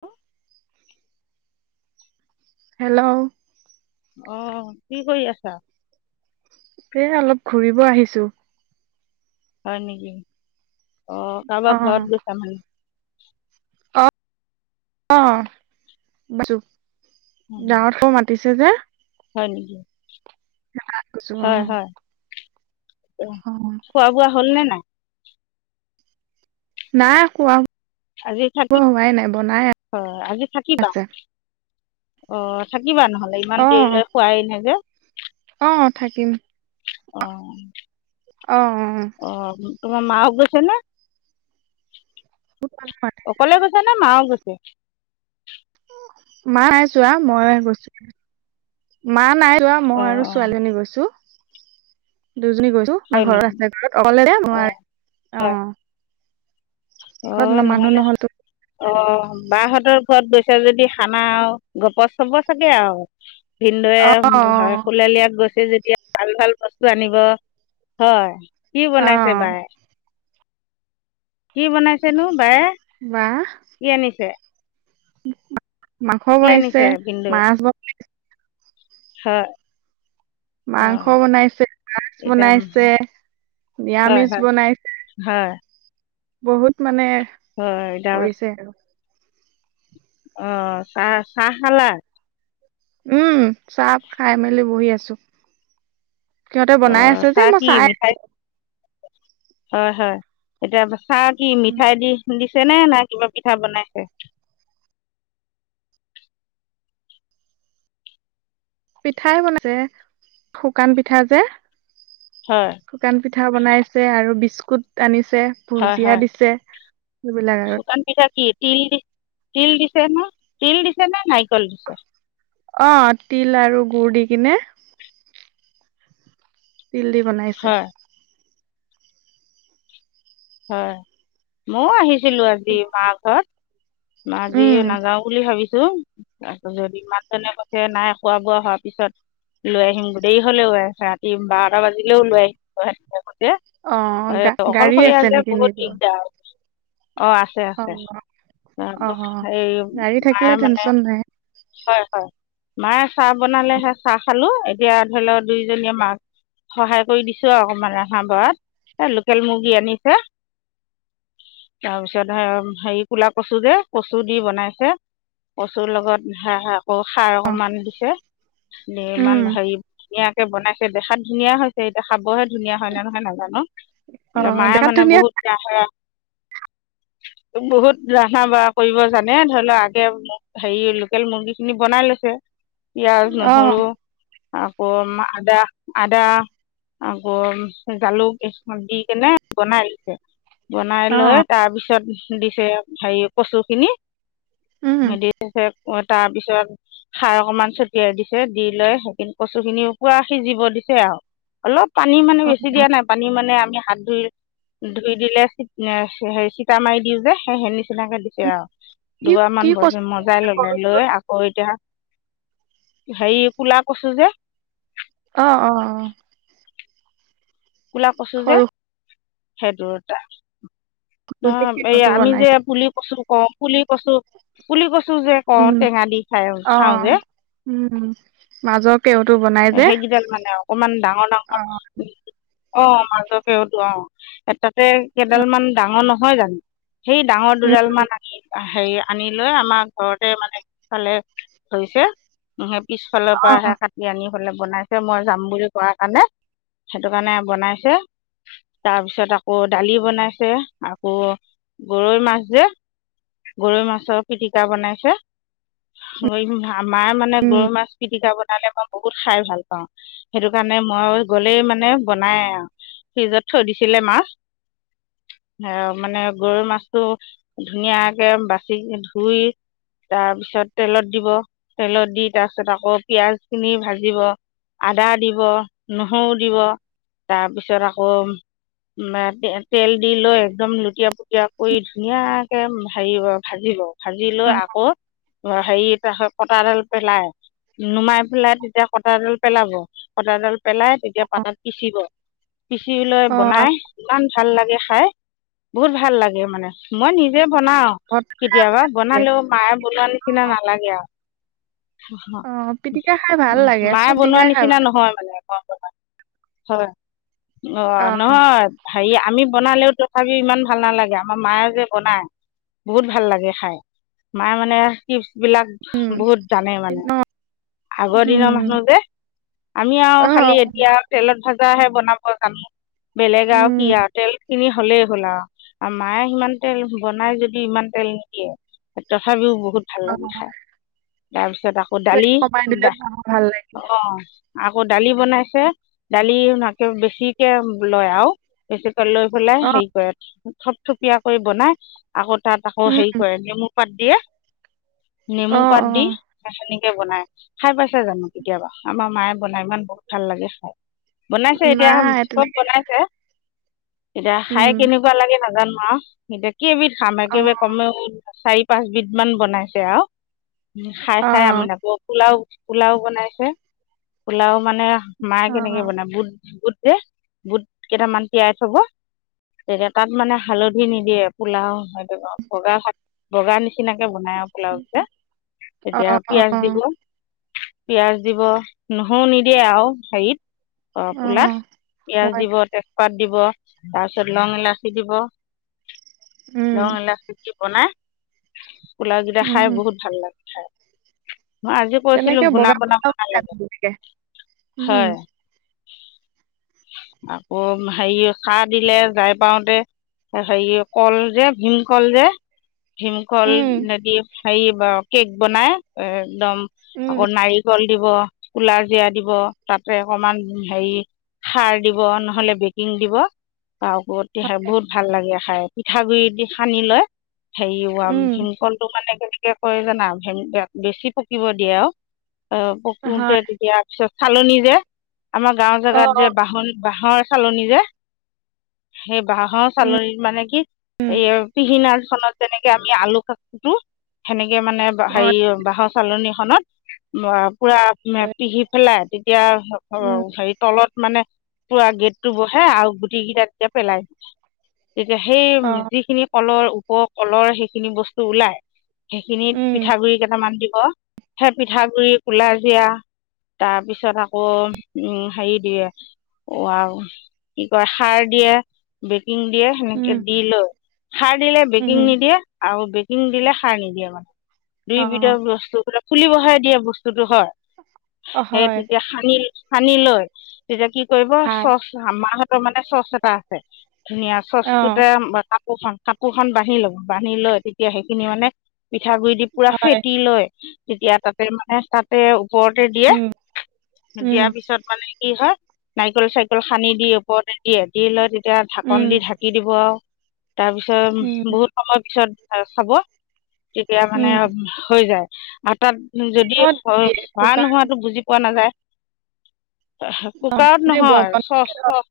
হ। [unintelligible] হেল্ল'। অহ কি কৰি আছা? এ অলপ ঘুৰিব আহিছো। হয় নেকি। অ অ কাৰোবা ঘৰত গৈছামানে? অ অআছো উম, গাঁৱত খৌ মাতিছে। [unintelligible] চ যে। [unintelligible] হয় নকি। কৈছো অ হয় হয় অ খোৱা বোৱা হল নে নাই? নাই কোৱা। আজি থাকিব অ আজি থাকিবা আছে অ থা কি বা নহলে ইমান অ দেৰিলৈ খোৱাই এৰিলে যে। অ [unintelligible] থাকিম অ। অ। তোমাৰ মাও গৈছে নে? অ অকলে গৈছে নে মাও গৈছে? [inaudible] মাই চোৱা মই গৈছো [unintelligible] নাই যোৱা মই অঁ আৰু অঁ ছোৱালীজনী গৈছো। দুজনী গৈছো। হয় আমাৰ ঘৰত নেকি ৰাস্তা ঘৰত অকলে যে অঁ নোৱাৰে। অ ঘৰত মানুহ নহলে নহলতো অ বা হঁতক। ঘৰত গৈছো যদি খানা আৱ গপচ হব চাগে আৱ। ভিনন্দুৱে, অ অ খুলেলিয়ে গৈছে। যেতিয়া ভাল ভাল বস্তু আনিব। হয় কি অ বনাইছে বাই? কি বনাইছেনো বায়ে? বাহ কি আনিছে? মাংস কি বনিছে, মাছ বনছে। হে। মাংস বনাইছে, মাছ এতিয়া উম, বনাইছে। হয় নিৰামিষ হয় বনাইছে। হয় বহুত মানে। হয়। কৰিছে আৰু আহ চাহ চাহ খালা? উম চাপ খাই মেলি বহি আছো। সিহঁতে বনাই অঁ আছে যে চাহ মই কি চাই মিঠাই আছো। হয় হয় এতিয়া চাহ কি আছো। মিঠাই দি দি চনে নাই কিবা পিঠা বনাইছে পিঠাই বনাইছে শুকান পিঠা যে হয় শুকান পিঠা পিঠা বনাইছে আৰু বিস্কুট আনিছে হয় হয় ভুজিয়া দিছে সেইবিলাক আৰুত শুকান পিঠা কি তিল দি তিল দিছে ন তিল দিছে ন নাৰিকল দিছে অ তিল আৰু গুুৰ দি কিনে তিল্ বনাইছে হয় হয় মইও আহিছিলো আজি মা ঘৰত ম উম যিয়ে নাযাও বুলি ভাবিছো তাৰ যদি ইমানজনে কঠছে নাই খোৱা বোৱা হোৱাৰ পিছত লৈ আহিম গোটেই হলেও ৰাতি বাৰটা বাজিলেও লৈ আহিম কৈছে অ গা গাড়ী আছে। অকলশৰীয়া নেকি বহুত ঠিক নিজৰ ঠাকক অ আছে অ আছে অ ত এই গাড়ী থাকিলে মায়ে মানে টেনচন নাই হয় হয় মায়ে চাহ বনালেহে চাহ খালো এতিয়া ধৰি লও দুইজনীয়ে মাক সহায় কৰি দিছো অকমান ৰহা বঢ়াত এ লোকেল মুৰ্গী আনিছে তাৰপিছত হেৰি কলা কচু যে কচু দি বনাইছে কচুৰ লগত হ আকৌ সাৰ অকমান দিছে উম ইমান হেৰি ধুনীয়াকে বনাইছে দেখাত ধুনীয়া হৈছে এতিয়া খাবহে ধুনীয়া হয় নে নহয় নাজানো অ ন মায়ে দেখাত মানে ধুনীয়া বহুত কে বহুত ৰন্ধা বঢ়া কৰিব জানে ধৰি লও আগে হেৰি লোকেল মুৰ্গী খিনি বনাই লৈ পিঁয়াজ অ নহৰু আকৌ আদা আদা আকৌ জালুক দি কেনে বনাই দিছে বনাই অ লৈ তাৰপিছত দিছে হেৰি কচু খিনি উম দিছে তাৰ পিছত খাৰ অকমান ছটিয়াই দিছে দি লৈ সেই কচু খিনি পুৰা সিজিব দি আৰু অলপ পানী মানে অ বেছি দিয়া নাই পানী মানে আমি হাত ধই ধুই দিলে হে চিতা মাৰি দিওঁ যে সেই নিচিনাকে দিছে আৰু কি দুবাৰ কি মান কষ্ট বজ মজাই সৰু ললে লৈ আকৌ এতিয়া হেৰি কোলা কৈছো যে অ অ অ কোলা কছো যে সৰু সেইটোৰ এটা সৰু ন যে এই কেওটো আমি যে বনাইছে পুলি বস্তু কওঁ পুলি কচু পুলি কচু যে কওঁ উম টেঙা দি খাই অ খাওঁ যে উম। মাজৰ কেওটো বনাই যে সেইকেইডাল মানে অকমান ডাঙৰ অ ডাঙৰ অ মাজকেওতো অ এ ততে কেইডাল মান ডাঙৰ নহয় জানো সেই ডাঙৰ উম দুডাল মান আহিলা হেৰি আনি লৈ আমাৰ ঘৰতে মানে সফালে ধৰিছে পিছফালৰ অ পৰাহে কাটি আনি ফালে বনাইছে মই যাম বুলি কোৱা কাৰণে সেইটো কাৰণে বনাইছে তাৰপিছত আকৌ দালি বনাইছে আকৌ গৰৈ মাছ যে গৰৈ মাছৰ পিটিকা বনাইছে গৈ ভাল আমাৰ মানে উম গৰু মাছ পিটিকা প মই বহুত খাই ভাল পাওঁ সেইটো কাৰণে মই গ'লেই মানে মানে বনাই আৰু ফ্ৰিজত থৈ দিছিলে মাছ আৰু মানে গৰৈ মাছটো ধুনীয়াকে বাচি ধুই তাৰপিছত তেলত দিব তেলত দি তাৰপিছত আকৌ পিঁয়াজ খিনি ভাজিব আদা দিব নহৰু দিব তাৰপিছত আকৌ তেল দি লৈ একদম লুটীয়া পুটীয়া কৰি ধুনীয়াকে হেৰি ভাজিব। ভাজি লৈ অ আকৌ হেৰি তাচত কটাডাল পেলাই। নুমাই পেলাই তেতিয়া কটাডাল পেলাব, কটাডাল পেলাই তেতিয়া পাত পিচিব, পিচি লৈ অ অ বনাই ভাল লাগে খাই, বহুত ভাল লাগে মানে মই নিজে বনাও ঘৰত খাই কেতিয়াবা ভাল লাগে বনালেও মায়ে বন নিচিনা নালাগে আও। অ পিটিকা খাই ভাল উ লাগে মায়ে চব বনোৱা পিটিকাই খাই ভাল নিচিনা লাগে নহয় মানে ব হয়, অ নহয় হেৰি আমি বনালেও তথাপিও ইমান ভাল নালাগে, আমাৰ মায়ে যে বনায় বহুত ভাল লাগে খাই, মায়ে মানে টিপছ বিলাক উম বহুত জানে মানে। অ আগৰ দিনৰ উম মানুহ যে আমি আৰু অ খালি এতিয়া তেলত ভাজাহে বনাব জানো, বেলেগ আৰু উম শিয় তেল খিনি হ'লেই হ'ল আৰু মায়ে সিমান তেল বনাই যদি ইমান তেল নিদিয়ে। তথাপিও বহুত ভাল অ লাগে খাই, তাৰপিছত তাৰিছত আকৌ তেল দালি, কমাই দিলে খাব ভাল লাগে অ আকৌ দালি বনাইছে দালি নাকেও বেছিকে লয় আও, তাৰপিচত লৈ পেলাই অ হেৰি কৰে থপথপিয় কৰি বনাই, আকৌ তাত আকৌ হেৰি উম কৰে নেমু পাত দিয়ে, নেমু অ পাত অ দি বনাই, খাই পাইছো জানো কেতিয়াবা, আমাৰ মায়ে বনাই ইমান বহুত ভাল লাগে খাই। বনাইছে এতিয়া নাই চব তেনেকে বনাইছে। এতিয়া খাই উম কেনেকুৱা লাগে নাজানো আও, এতিয়া কেইবিধ খাম অ একেবাৰে কমেও চাৰি, পাঁচবিধ মমান বনাইছে আও, খাই অ খাই আমি অ আকৌ পোলাও পোলাও বনাইছে, পোলাও মানে মাক অ কেনেকে বনাই বুট বুট যে বুট কেইটামান তিয়াই থব তেয়া তাত মানে হালধি নিদিয়ে পোলাও হৈ যাব বগা হাক বগা নি নিচিনাকে বনাই আৰু পোলাও যে, এতিয়া পিয়াজ দিব পিয়য়াজ দিব নহৰু নিদিয়ে আৰু হেৰিত অ পোলাত পিয়াজ হয় দিব, তেজপাত দিব, তাৰপিছত লং এলাচি দিব, উম লং এলাচি দি বনাই, পোলাওকেইটা খাই উম বহুত ভাল লাগে খাই। মই আজি কৈছিলো তেনেকে ঘুনা বগা বনা ব্লাউজ বনালে হয়, লাগে উম হয়। আকৌ হেৰি সাৰ দিলে যাই পাওঁতে। হেৰি কল যে ভীমকলল যে ভীমকল উম নেদি হেৰি বা কেক বনাই, এ একদম উম আকৌ উম নাৰিকল দিব কুলা জিৰা দিব তাতে। অকমান হেৰি সাৰ দিব নহলে বেকিং দিব। বা বহুত দী হৈ খাই বহুত ভাল লাগে খাই পিঠা গুৰিদি সানি লয়। হেয়ুয়াম উম, শিমকলটো মানে কেনে কে কয় জানা, বেছি পকিব দিয়ে আৰু অ পকোতে হয় দিয়াৰ পিছত চালনি যে আমাৰ গাঁওৰ অ জেগাত অ যে বাহনী বাঁহৰ। চালনী যে, সেই বাঁহৰ উম চালনীত মানে কি উম এই পিহিনা খত যেনেকে আমি আলু কা কুটো সেনেকে মানে অ হেৰি বাঁহৰ চালনি খত পুৰা নিশ্চয়। পিহি পেলাই তেতিয়া অ উম হেৰি তলত মানে পুৰা গেট টো বহে আৰু গুটি কেইটা এতিয়া পেলাই, তেতিয়া সেই অ যিখিনি কলৰ ওপ কলৰ সেইখিনি বস্তু ওলাই, সেইখিনিত উম পিঠাগুৰি কেইটামান দি সেই পিঠাগুৰি কুলাজিৰা তাৰপিছত আকৌ উম হেৰি দিয়ে অ আৰু কি কয় সাৰ দিয়ে। বেকিং দিয়ে সেনেকে উম দি লয়, সাৰ দিলে উম বেকিং নিদিয়ে আৰু শিং দিলে সাৰ নিদিয়ে মানে, দুই অ বিধ বস্তুবিলাক ফুলি বহে দিয়া বস্তু। লো হয়। অ সেই হয় তেতিয়া সানিল সানি লৈ তেতিয়া কি কৰিব হয় চচ আমাৰ হতৰ মানে চচ এটা আছে, ধুনীয়া অ চচটোতে কাপোৰ খন কাপোৰখন বান্ধি লো। বান্ধি লৈ তেতিয়া সেইখিনি মানে পিঠাগুৰি দি পুৰা হয় ফেটি লয় তেতিয়া তাতে মানে তাতে ওপৰতে দিয়ে, উম দিয়াৰ পিছত মানে কি হয় নাৰিকল চাৰিকল সানি দি ওপৰতে দিয়ে। দি লৈ এতিয়া উম ঢাকন দি ঢাকি দিব। উম তাৰপিছত বহুত সময় পিছত। আৰু চাব তেতিয়া মানে উম হৈ যায়। আৰু তাত যদি কিহত হয় দিয়ে হোৱা কুকাৰত নোহোৱাটো বুজি পোৱা নাযায়। অ কুকাৰত এনে নহয় বৰ্তন চচ চচ।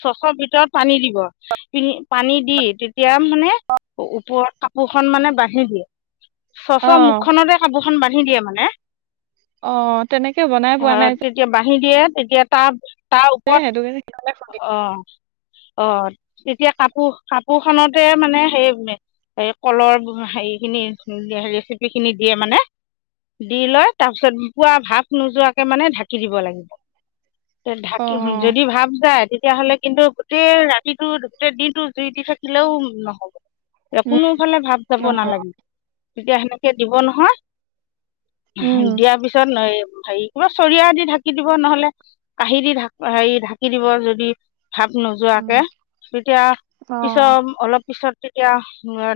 চচৰ ভিতৰত পানী দিব। পীনি পানী দি তেতিয়া মানে ওপৰত কাপোৰ খন মানে বান্ধি দিয়ে। অ চচৰ মুখখনতে কাপোৰখন বান্ধি দিয়ে মানে। অ তেনেকে বনাই পোৱা নাই যে। আহি দিয়ে তেতিয়া তা, তা ওপৰত। সেইটো কাৰণে সেইকাৰণে সুধিছো আহ। অ এতিয়া কাপো কাপো খনতে মানে সেই সেই কলৰ হেৰি খিনি ৰেচিপি খিনি দিয়ে মানে। দি লয় তাৰ পিছত পুৰা ভাপ নোযোৱাকে মানে ঢাকি দিব লাগিব। অ ঢাকি যদি ভাব যায়। তেতিয়াহ'লে কিন্তু গোটেই ৰাতিটো গোটেই দিনটো জুই দি থাকিলেও নহ'ব। উম কোনোফালে ভাৱ চাব অ নালাগে। তেতিয়া সেনেকে দিব নহয়। উম দিয়াৰ পিছত হেৰি কিবা চৰিয়া দি ঢাকি ঢাকি দিব নহলে। কাঁহি দি ঢাক হেৰি ঢাকি দিব। যদি ভাৱ উম নোযোৱাকে। তেতিয়া অ পিছত অলপ পিছত তেতিয়া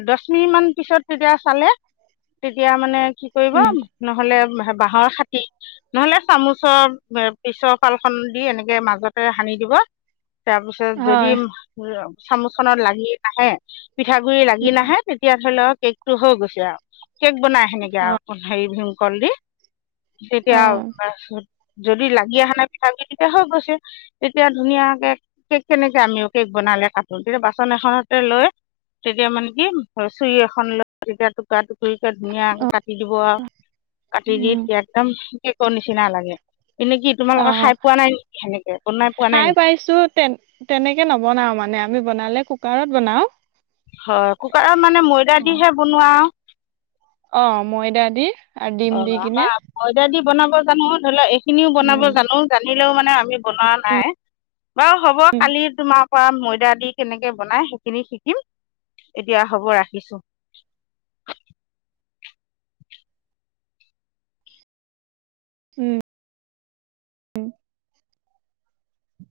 দচ মিনিটমান পিছত তেতিয়া চালে। তেতিয়া মানে কি কৰিব উম নহলে বাঁহৰ খাতি, নহলে চামুচৰ পিছফাল খন দি এনেকে মাজতে সানি দিব। তাৰপিছত যদি হয় চামুচ খনত লাগি নাহে। পিঠাগুৰি লাগি উম নাহে তেতিয়া ধৰি লওক কেকটো হৈ গৈছে আৱ। কেক বনাই সেনেকে অ আৰুক হেৰি ভীমকল দি। অ তেতিয়া যদি লাগি আহা নাই পিঠাগুৰি তেতিয়া হৈ গৈছে। তেতিয়া ধুনীয়াকে, কেক কেনেকে আমিও কেক বনাম। কালে কাটো তেতিয়া বাচন এখনতে লৈ তেতিয়া মানে কি চুৰি এখন লৈ তেতিয়া টুকা টুকি। খুইকে ধুনীয়াকে কাটি দিব আৱ। কাটি দি উম একদম একো নিচিনা লাগে। এনে কি অ তোমালোকে খাই পোৱা নাই নেকি সেনেকে বনাই পোৱা নাই খাই নেকি পাইছো তেন তেনেকে নবনাও মানে। আমি বনালে কুকাৰত বনাও। হয়। কুকাৰত মানে ময়দা অ দিহে বনোৱা আৱ। অ ময়দা দি। আৰু ডিম অ দি কিনে আমাৰ ময়দা দি বনাব জানো। ধৰি ল এইখিনিও বনাব উম জানো। জানিলেও মানে আমি বনোৱা নাই। বাৰু হব উম কালি তোমাৰ খোৱা ময়দা দি কেনেকে বনাই সেইখিনি শিকিম। এতিয়া হব ৰাখিছো। [unintelligible] উম উম।